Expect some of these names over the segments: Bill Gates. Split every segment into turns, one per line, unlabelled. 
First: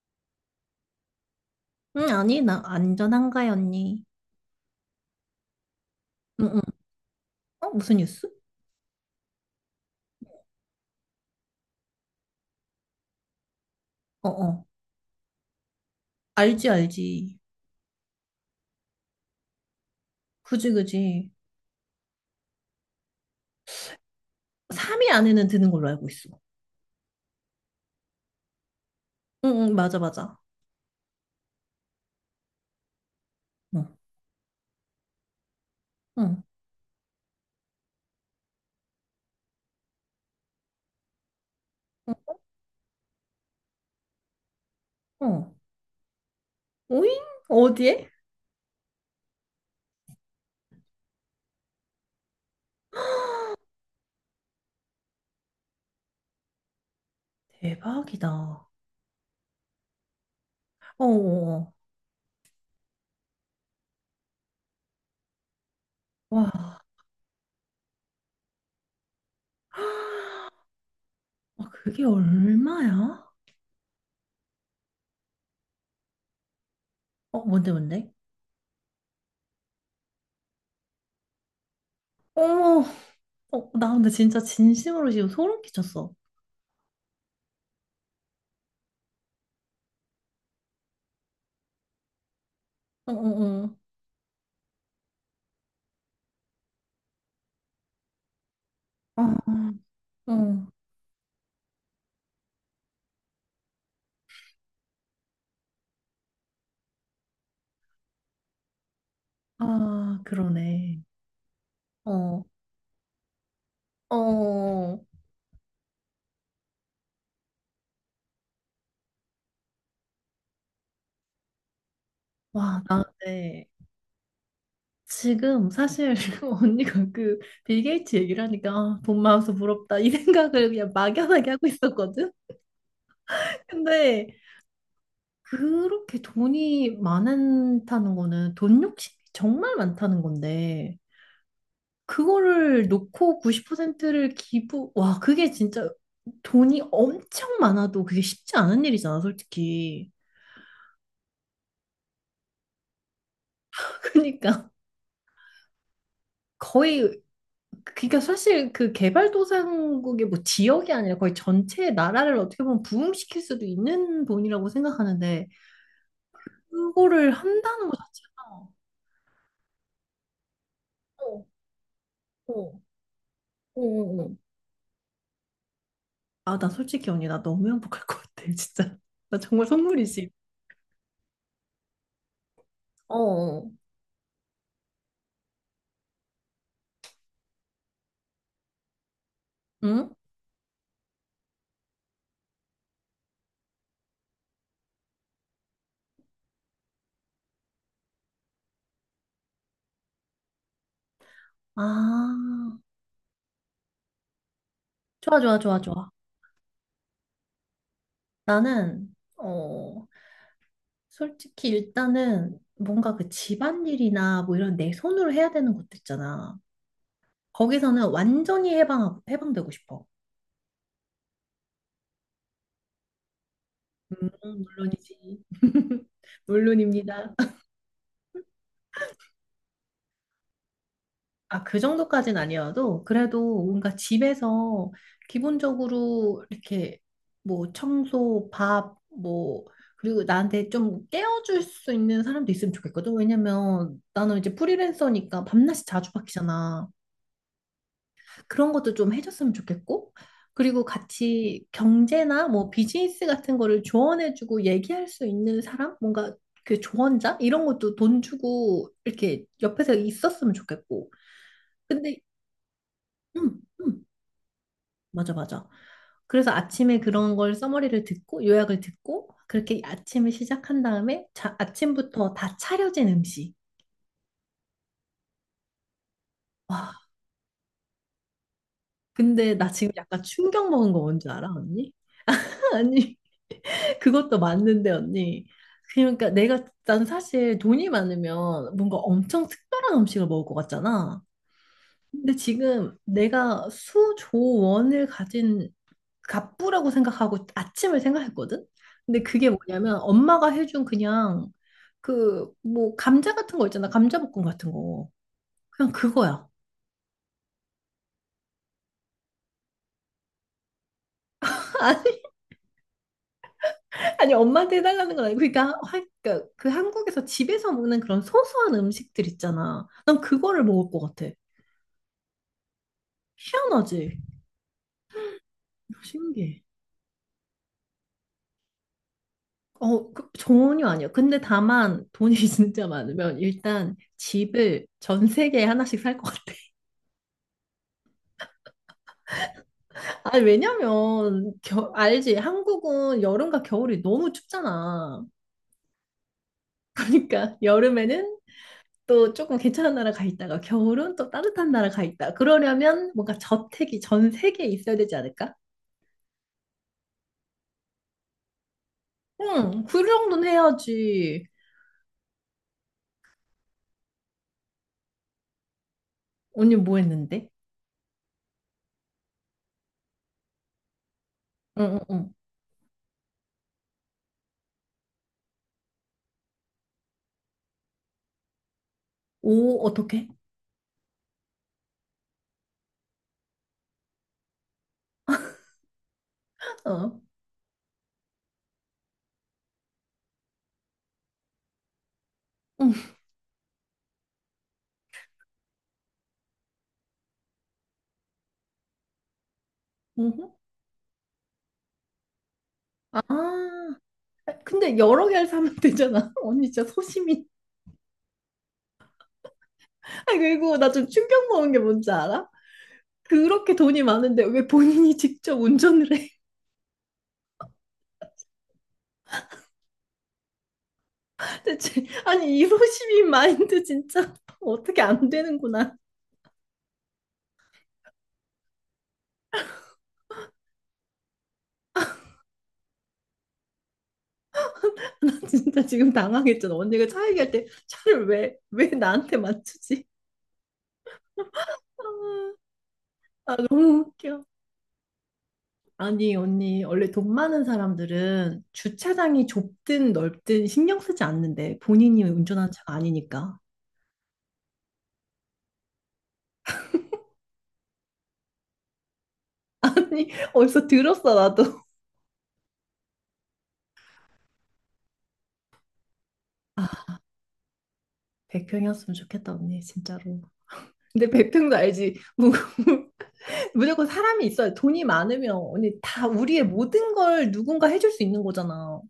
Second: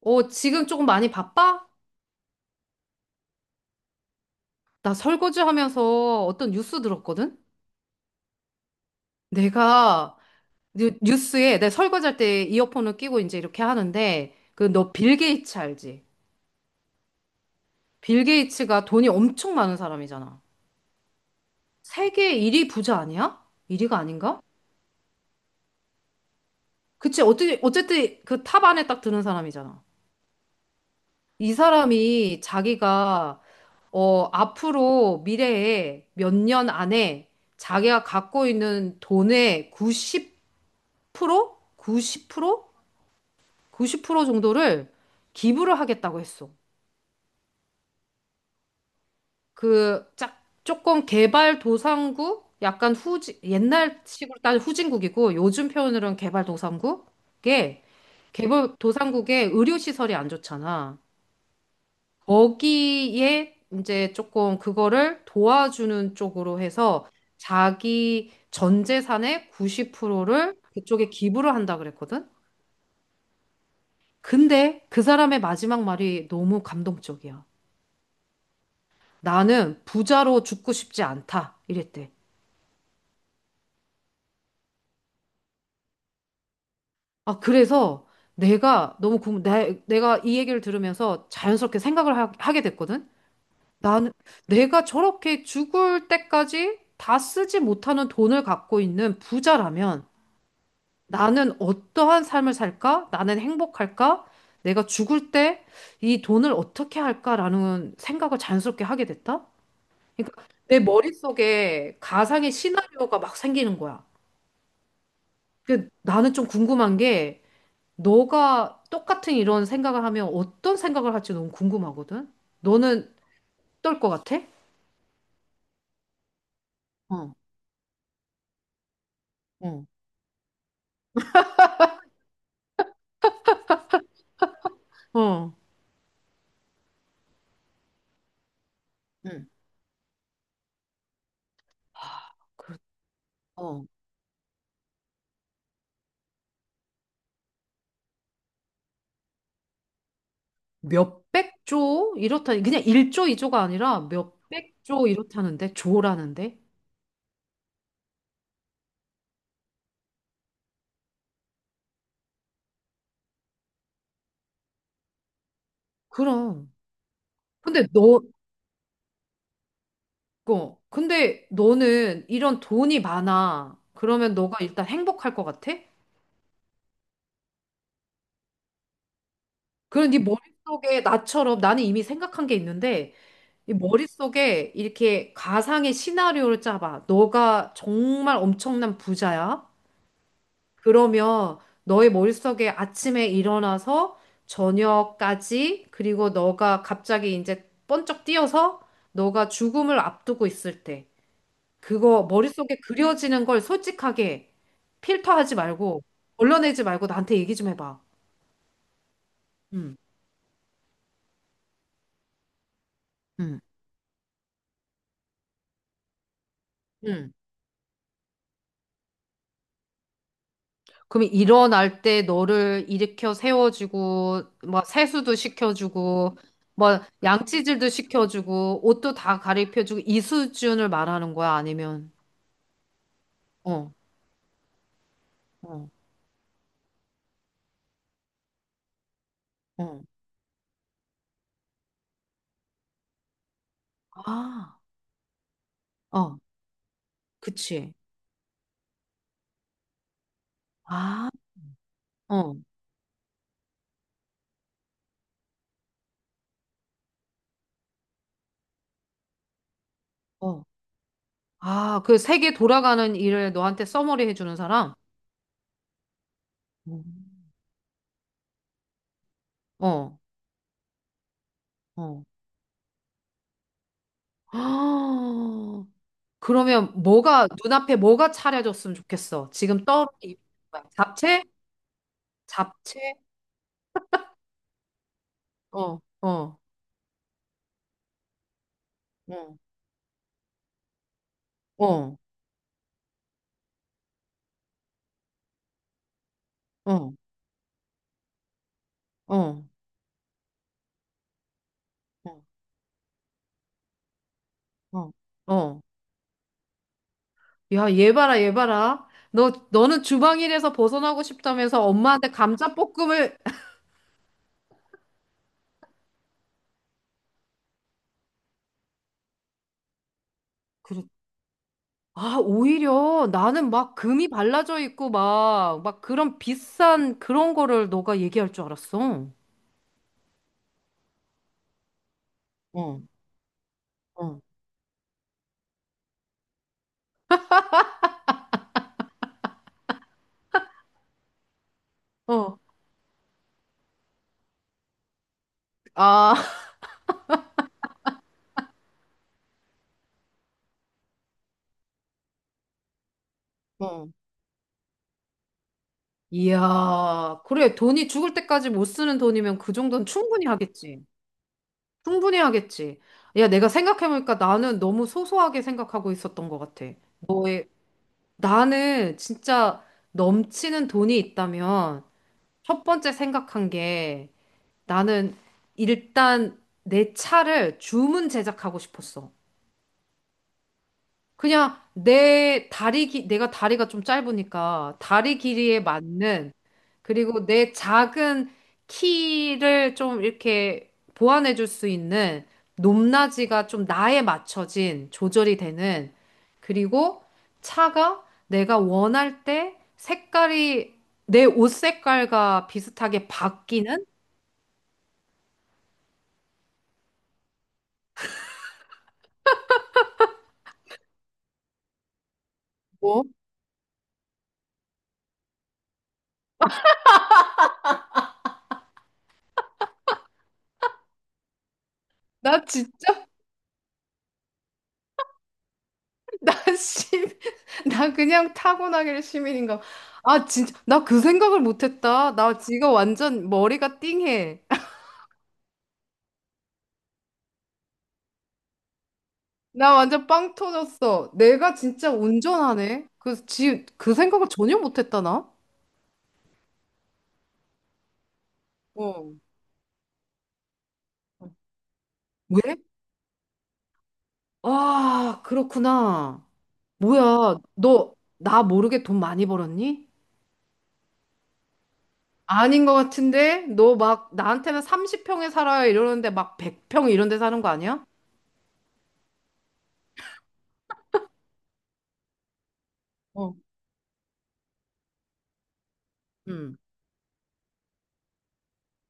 지금 조금 많이 바빠?
응, 아니, 나 안전한가요, 언니?
나 설거지 하면서
응,
어떤
응.
뉴스 들었거든?
어, 무슨 뉴스?
내가 뉴스에 내 설거지할 때 이어폰을 끼고 이제 이렇게
어,
하는데
어.
그 너 빌 게이츠 알지?
알지, 알지.
빌 게이츠가 돈이 엄청 많은 사람이잖아.
그지, 그지.
세계 1위 부자 아니야? 1위가 아닌가?
3위 안에는 드는 걸로 알고 있어.
그치, 어떻게, 어쨌든 그 탑 안에 딱 드는
응, 응,
사람이잖아.
맞아, 맞아.
이 사람이 자기가
응,
앞으로 미래에 몇
응,
년 안에 자기가 갖고 있는 돈의 90
응,
90%? 90%? 90% 정도를
어.
기부를 하겠다고 했어.
오잉? 어디에?
조금 개발도상국? 약간 후진 옛날식으로 따지면 후진국이고, 요즘 표현으로는 개발도상국에,
대박이다. 어,
개발도상국에 의료시설이 안 좋잖아.
어, 어.
거기에 이제 조금 그거를 도와주는 쪽으로
와.
해서 자기 전 재산의 90%를 그쪽에 기부를
아,
한다
그게
그랬거든?
얼마야?
근데 그 사람의 마지막 말이 너무
어,
감동적이야.
뭔데, 뭔데?
나는 부자로 죽고 싶지 않다. 이랬대.
어머, 어, 나 근데 진짜 진심으로 지금 소름 끼쳤어.
아, 그래서 내가 너무 내가 이 얘기를 들으면서 자연스럽게 생각을 하게 됐거든?
어, 어, 어.
나는 내가 저렇게 죽을 때까지 다 쓰지 못하는 돈을 갖고 있는
어,
부자라면
어.
나는 어떠한 삶을 살까? 나는 행복할까? 내가 죽을 때 이 돈을 어떻게 할까라는 생각을 자연스럽게 하게 됐다?
아,
그러니까 내
그러네.
머릿속에
어,
가상의 시나리오가 막 생기는 거야.
어.
그 나는 좀 궁금한 게 너가 똑같은 이런 생각을 하면 어떤 생각을 할지 너무 궁금하거든.
와, 나,
너는
네.
어떨 것 같아?
지금 사실 언니가
어,
그 빌 게이츠 얘기를 하니까 아, 돈 많아서
어,
부럽다 이 생각을 그냥 막연하게 하고 있었거든. 근데
어.
그렇게 돈이 많다는 거는 돈 욕심이
응,
정말 많다는 건데
아,
그거를 놓고
어,
90%를 기부, 와, 그게 진짜 돈이 엄청 많아도 그게 쉽지 않은 일이잖아, 솔직히.
몇백 조 이렇다. 그냥 1조, 2조가 아니라
그러니까
몇백 조 이렇다는데 조라는데.
거의 그러니까 사실 그 개발도상국의 뭐 지역이 아니라 거의 전체 나라를 어떻게 보면 부흥시킬 수도 있는 돈이라고 생각하는데
그럼.
그거를
근데
한다는 것
너,
자체가 어,
근데 너는
어,
이런 돈이 많아.
어, 어. 어.
그러면 너가 일단 행복할 것 같아?
아, 나 솔직히 언니 나 너무 행복할 것 같아 진짜 나 정말
그런 네
선물이지.
머릿속에 나처럼 나는 이미 생각한 게 있는데
어, 어.
이 머릿속에 이렇게 가상의 시나리오를 짜봐. 너가 정말 엄청난 부자야.
응?
그러면 너의 머릿속에 아침에 일어나서 저녁까지 그리고 너가 갑자기 이제 번쩍 뛰어서 너가 죽음을 앞두고 있을 때 그거
아,
머릿속에 그려지는 걸 솔직하게
좋아
필터하지
좋아 좋아
말고
좋아.
걸러내지 말고 나한테 얘기 좀 해봐.
나는
응,
솔직히 일단은 뭔가 그
응,
집안일이나 뭐 이런 내 손으로 해야 되는 것도 있잖아.
응.
거기서는 완전히 해방되고 싶어.
그럼 일어날 때 너를 일으켜
음,
세워주고, 뭐
물론이지.
세수도 시켜주고, 뭐
물론입니다.
양치질도 시켜주고, 옷도 다 가리켜주고, 이 수준을 말하는 거야?
아, 그
아니면,
정도까진 아니어도 그래도
어,
뭔가 집에서
어,
기본적으로 이렇게 뭐 청소, 밥, 뭐
어.
그리고 나한테 좀 깨워줄 수 있는 사람도 있으면 좋겠거든. 왜냐면 나는 이제
아,
프리랜서니까 밤낮이 자주
어,
바뀌잖아.
그치.
그런 것도 좀 해줬으면 좋겠고, 그리고
아,
같이 경제나
어,
뭐 비즈니스 같은 거를 조언해주고 얘기할 수 있는 사람? 뭔가 그 조언자? 이런 것도 돈 주고 이렇게 옆에서 있었으면
어.
좋겠고.
아,
근데,
그 세계 돌아가는 일을
음,
너한테
음,
써머리 해주는 사람?
맞아, 맞아. 그래서 아침에 그런
음.
걸 써머리를 듣고 요약을 듣고 그렇게
어,
아침을 시작한 다음에 자,
어.
아침부터 다 차려진 음식.
아, 그러면
와,
뭐가, 눈앞에 뭐가 차려졌으면 좋겠어?
근데 나
지금
지금
떠오르는
약간 충격 먹은 거 뭔지
잡채?
알아, 언니?
잡채?
아니. 그것도 맞는데 언니.
어,
그러니까
어,
내가 난 사실 돈이 많으면 뭔가 엄청
어,
특별한 음식을 먹을 것 같잖아.
어,
근데 지금 내가 수조원을 가진 갑부라고
어,
생각하고 아침을 생각했거든. 근데 그게
어,
뭐냐면 엄마가 해준 그냥
어,
그 뭐 감자 같은 거 있잖아. 감자볶음 같은 거.
어. 어.
그냥 그거야.
야, 얘 봐라, 얘 봐라. 너는 주방일에서 벗어나고 싶다면서
아니,
엄마한테 감자볶음을.
아니 엄마한테 해달라는 건 아니고 그러니까 그 한국에서 집에서 먹는 그런 소소한 음식들 있잖아. 난 그거를 먹을 것
그래.
같아.
아, 오히려 나는 막
희한하지?
금이 발라져 있고 막, 막 그런
신기해.
비싼 그런 거를 너가 얘기할 줄 알았어.
전혀 아니야. 근데 다만 돈이 진짜
어,
많으면 일단
어,
집을 전 세계에 하나씩 살 것 같아. 아니, 왜냐면, 알지?
어.
한국은 여름과 겨울이 너무 춥잖아.
아,
그러니까 여름에는 또 조금 괜찮은 나라 가 있다가 겨울은 또 따뜻한 나라 가 있다. 그러려면 뭔가 저택이
어.
전 세계에 있어야 되지 않을까?
이야, 그래. 돈이 죽을 때까지 못 쓰는 돈이면 그
응, 그
정도는 충분히
정도는
하겠지.
해야지.
충분히 하겠지. 야, 내가 생각해보니까 나는 너무 소소하게 생각하고 있었던 것
언니
같아.
뭐 했는데?
나는 진짜 넘치는 돈이
응, 응,
있다면
응.
첫 번째 생각한 게 나는 일단 내 차를 주문 제작하고 싶었어.
오, 어떻게?
그냥 내가 다리가 좀 짧으니까 다리 길이에 맞는
어.
그리고 내 작은 키를 좀 이렇게 보완해 줄 수 있는
응.
높낮이가 좀 나에 맞춰진 조절이 되는 그리고 차가 내가 원할 때
응.
색깔이 내 옷 색깔과 비슷하게
아,
바뀌는
근데 여러 개를 사면 되잖아. 언니 진짜 소심이. 아, 그리고 나 좀 충격 먹은 게 뭔지 알아?
뭐?
그렇게 돈이 많은데 왜 본인이 직접 운전을 해? 대체, 아니,
나
이
진짜
소심이 마인드 진짜 어떻게 안 되는구나.
나 시민, 나 그냥 타고나길 시민인가. 아, 진짜, 나 그 생각을 못했다. 나 지금 완전 머리가 띵해.
나 진짜 지금 당황했잖아. 언니가 차 얘기할 때 차를 왜 나한테
나
맞추지?
완전 빵 터졌어. 내가
아,
진짜 운전하네.
아, 너무
그
웃겨.
생각을 전혀 못했다, 나.
아니, 언니, 원래 돈 많은 사람들은
어.
주차장이 좁든 넓든 신경 쓰지 않는데 본인이 운전하는
왜?
차가 아니니까.
아, 그렇구나. 뭐야, 너, 나 모르게 돈 많이 벌었니?
아니, 어디서 들었어, 나도.
아닌 것 같은데? 너 막, 나한테는 30평에 살아요 이러는데 막
아,
100평 이런 데 사는 거 아니야?
100평이었으면 좋겠다, 언니, 진짜로. 근데 100평도 알지.
어.
무조건 사람이 있어야 돈이 많으면 언니 다 우리의 모든 걸 누군가 해줄 수 있는 거잖아.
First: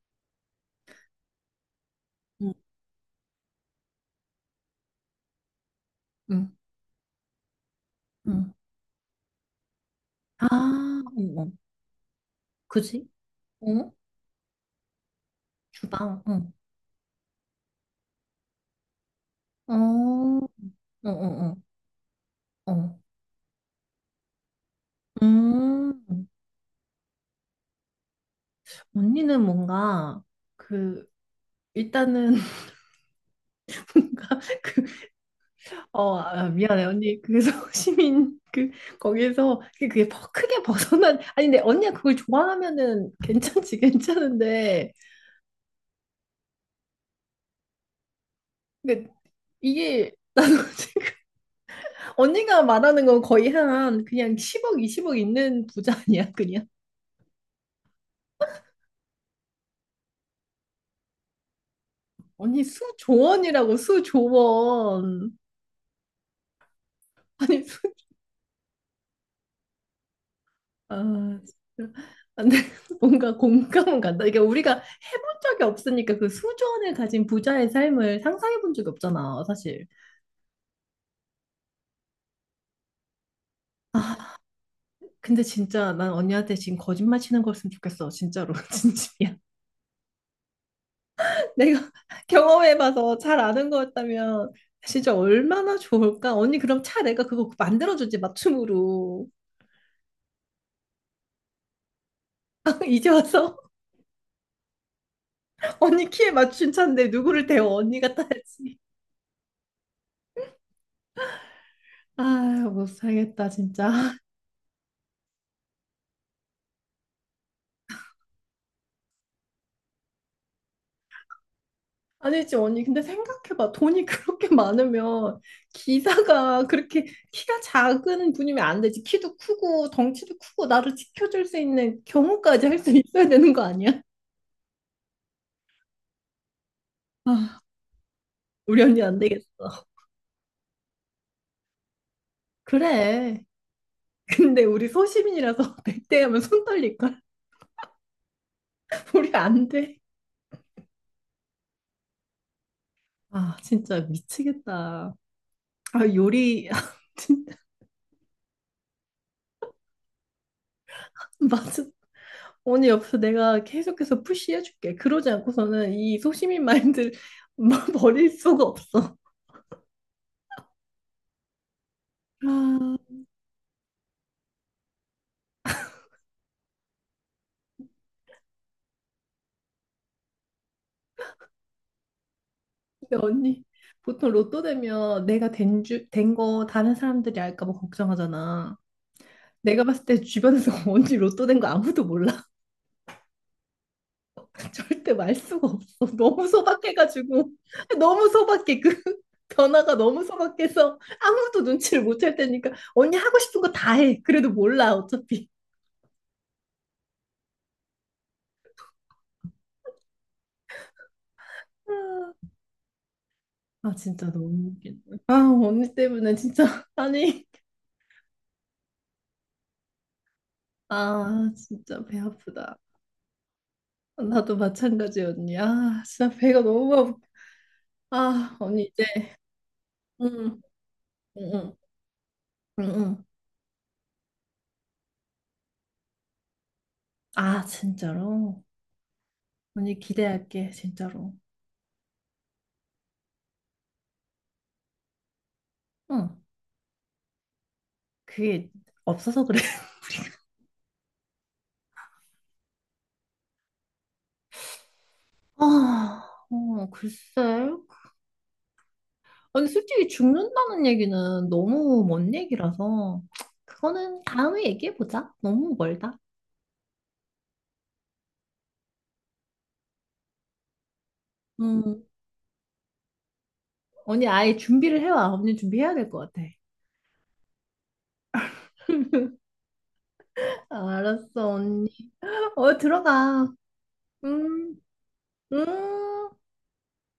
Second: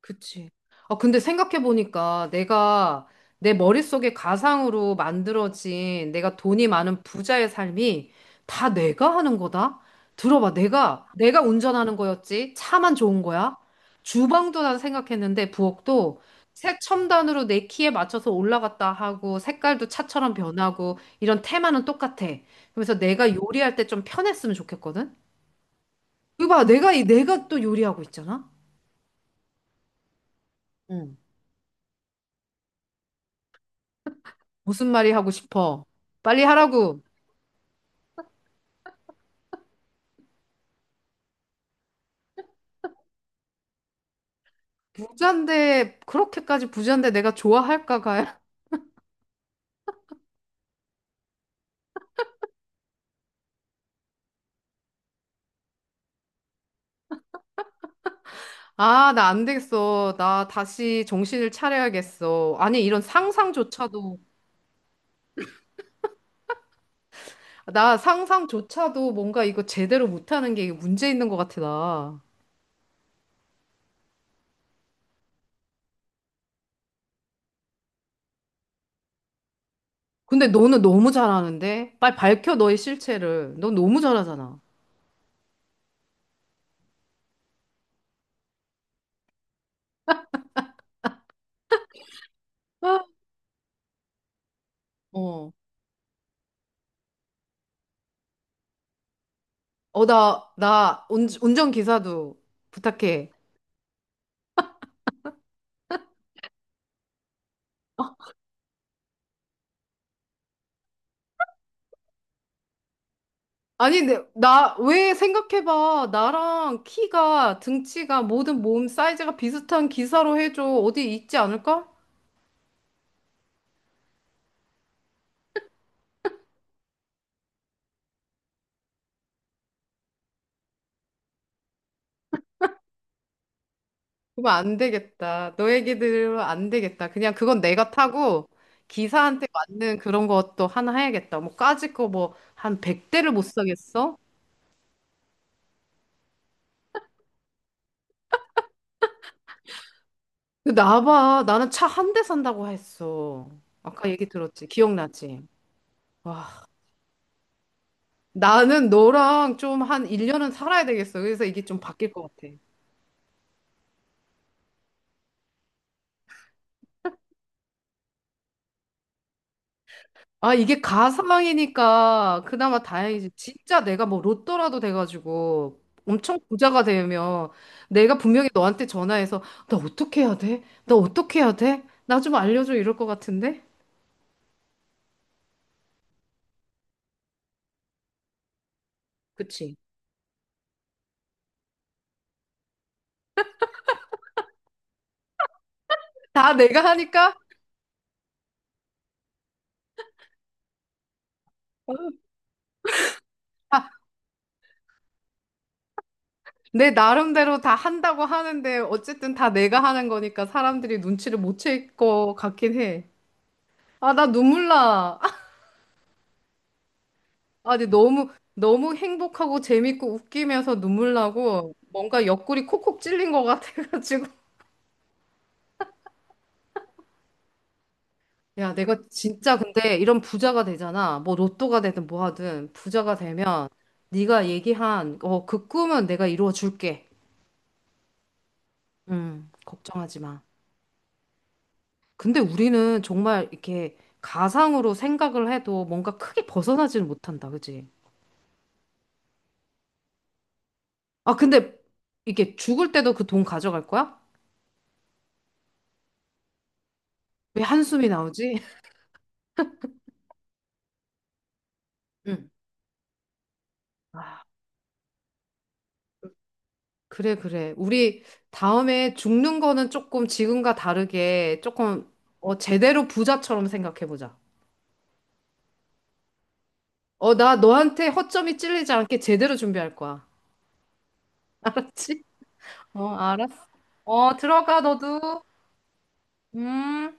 그치. 아, 근데 생각해보니까
응,
내가 내 머릿속에 가상으로 만들어진 내가
응,
돈이 많은 부자의 삶이
응.
다 내가 하는 거다? 들어봐.
아,
내가,
응,
내가
응.
운전하는 거였지. 차만
그지?
좋은 거야.
응?
주방도 난 생각했는데, 부엌도
주방, 응.
색 첨단으로 내 키에 맞춰서 올라갔다 하고,
어,
색깔도 차처럼 변하고,
응,
이런
응,
테마는 똑같아.
응.
그래서
어.
내가 요리할 때 좀 편했으면 좋겠거든?
음,
이거 봐. 내가 또 요리하고 있잖아?
언니는 뭔가 그 일단은 뭔가 그
무슨 말이 하고 싶어? 빨리
아, 미안해,
하라고.
언니. 그래서 시민, 그, 거기에서, 그게 크게 벗어난, 아니, 근데 언니가 그걸 좋아하면은 괜찮지, 괜찮은데.
부잔데, 그렇게까지 부잔데 내가 좋아할까, 가야?
근데 이게, 나도 지금, 언니가 말하는 건 거의 한, 그냥 10억, 20억 있는 부자 아니야, 그냥.
아, 나 안 되겠어. 나 다시 정신을 차려야겠어.
언니
아니, 이런
수조원이라고,
상상조차도,
수조원. 아니,
나 상상조차도 뭔가 이거 제대로 못하는 게 이게 문제 있는 것
아,
같아,
진짜.
나.
근데 뭔가 공감은 간다. 이게 우리가 해본 적이 없으니까 그 수조원을 가진 부자의 삶을 상상해 본 적이 없잖아, 사실.
근데 너는 너무 잘하는데? 빨리 밝혀, 너의 실체를. 넌 너무
아,
잘하잖아.
근데 진짜 난 언니한테 지금 거짓말 치는 거였으면 좋겠어. 진짜로. 진심이야. 내가
아,
경험해봐서 잘 아는 거였다면 진짜
어.
얼마나 좋을까? 언니 그럼 차 내가 그거 만들어주지 맞춤으로.
나 운전기사도
이제
부탁해.
와서 언니 키에 맞춘 차인데 누구를 대워 언니가 타야지. 아, 못 살겠다 진짜.
아니, 근데 왜 생각해봐. 나랑 키가, 등치가, 모든 몸 사이즈가 비슷한 기사로 해줘. 어디 있지 않을까?
아니지, 언니. 근데 생각해봐. 돈이 그렇게 많으면 기사가 그렇게 키가 작은 분이면 안 되지. 키도 크고 덩치도 크고 나를 지켜줄 수 있는 경우까지 할 수 있어야 되는 거 아니야?
그러면 안 되겠다. 너 얘기 들으면 안 되겠다. 그냥 그건
아,
내가 타고
우리 언니 안 되겠어.
기사한테 맞는 그런 것도 하나 해야겠다. 뭐 까짓 거 뭐 한 100대를 못
그래.
사겠어?
근데 우리 소시민이라서 100대 하면 손 떨릴걸? 우리 안 돼.
나 봐. 나는 차 한 대 산다고 했어.
아, 진짜
아까 얘기 들었지.
미치겠다.
기억나지?
아,
와,
요리. 진짜
나는 너랑 좀 한 1년은 살아야 되겠어. 그래서 이게 좀
맞아.
바뀔 것 같아.
언니 옆에서 내가 계속해서 푸시해줄게. 그러지 않고서는 이 소시민 마인드를 버릴 수가 없어.
아, 이게 가상이니까 그나마
아,
다행이지. 진짜 내가 뭐 로또라도 돼가지고 엄청 부자가 되면 내가 분명히 너한테 전화해서 나 어떻게 해야 돼? 나 어떻게 해야 돼? 나 좀 알려줘 이럴 것
근데
같은데?
언니 보통 로또 되면 내가 된 거 다른 사람들이 알까 봐 걱정하잖아.
그치?
내가 봤을 때 주변에서 언니 로또 된 거 아무도 몰라. 절대 말 수가 없어. 너무
다 내가 하니까
소박해가지고 너무 소박해. 그 변화가 너무 소박해서 아무도 눈치를 못챌 테니까 언니 하고 싶은 거
아,
다 해. 그래도 몰라 어차피.
내 나름대로 다 한다고 하는데 어쨌든 다 내가 하는 거니까 사람들이 눈치를 못챌
아,
것 같긴 해.
아
아, 나
진짜
눈물
너무 웃긴다.
나.
아 언니 때문에 진짜 아니.
아, 근데 너무, 너무 행복하고 재밌고 웃기면서 눈물
아
나고
진짜 배
뭔가 옆구리
아프다.
콕콕 찔린 것 같아가지고.
나도 마찬가지 언니. 아 진짜 배가 너무 아프. 아
야,
언니
내가
이제
진짜 근데 이런
응
부자가 되잖아. 뭐
응 응
로또가 되든 뭐 하든 부자가
응응.
되면 네가 얘기한 그 꿈은 내가 이루어 줄게.
아 진짜로 언니
걱정하지 마.
기대할게 진짜로.
근데 우리는 정말 이렇게 가상으로 생각을 해도 뭔가
응
크게 벗어나지는 못한다. 그지?
그게 없어서 그래.
아, 근데 이게 죽을 때도 그 돈 가져갈 거야?
아, 어,
왜
글쎄.
한숨이 나오지?
아니, 솔직히 죽는다는 얘기는 너무 먼
응.
얘기라서, 그거는 다음에 얘기해보자. 너무 멀다.
그래, 그래. 우리 다음에 죽는 거는 조금 지금과 다르게
음.
제대로 부자처럼
언니
생각해보자.
아예 준비를 해와. 언니 준비해야 될 것 같아.
나 너한테 허점이 찔리지 않게 제대로 준비할 거야.
알았어, 언니.
알았지?
어,
어,
들어가.
알았어. 어,
음,
들어가, 너도.
음.
음.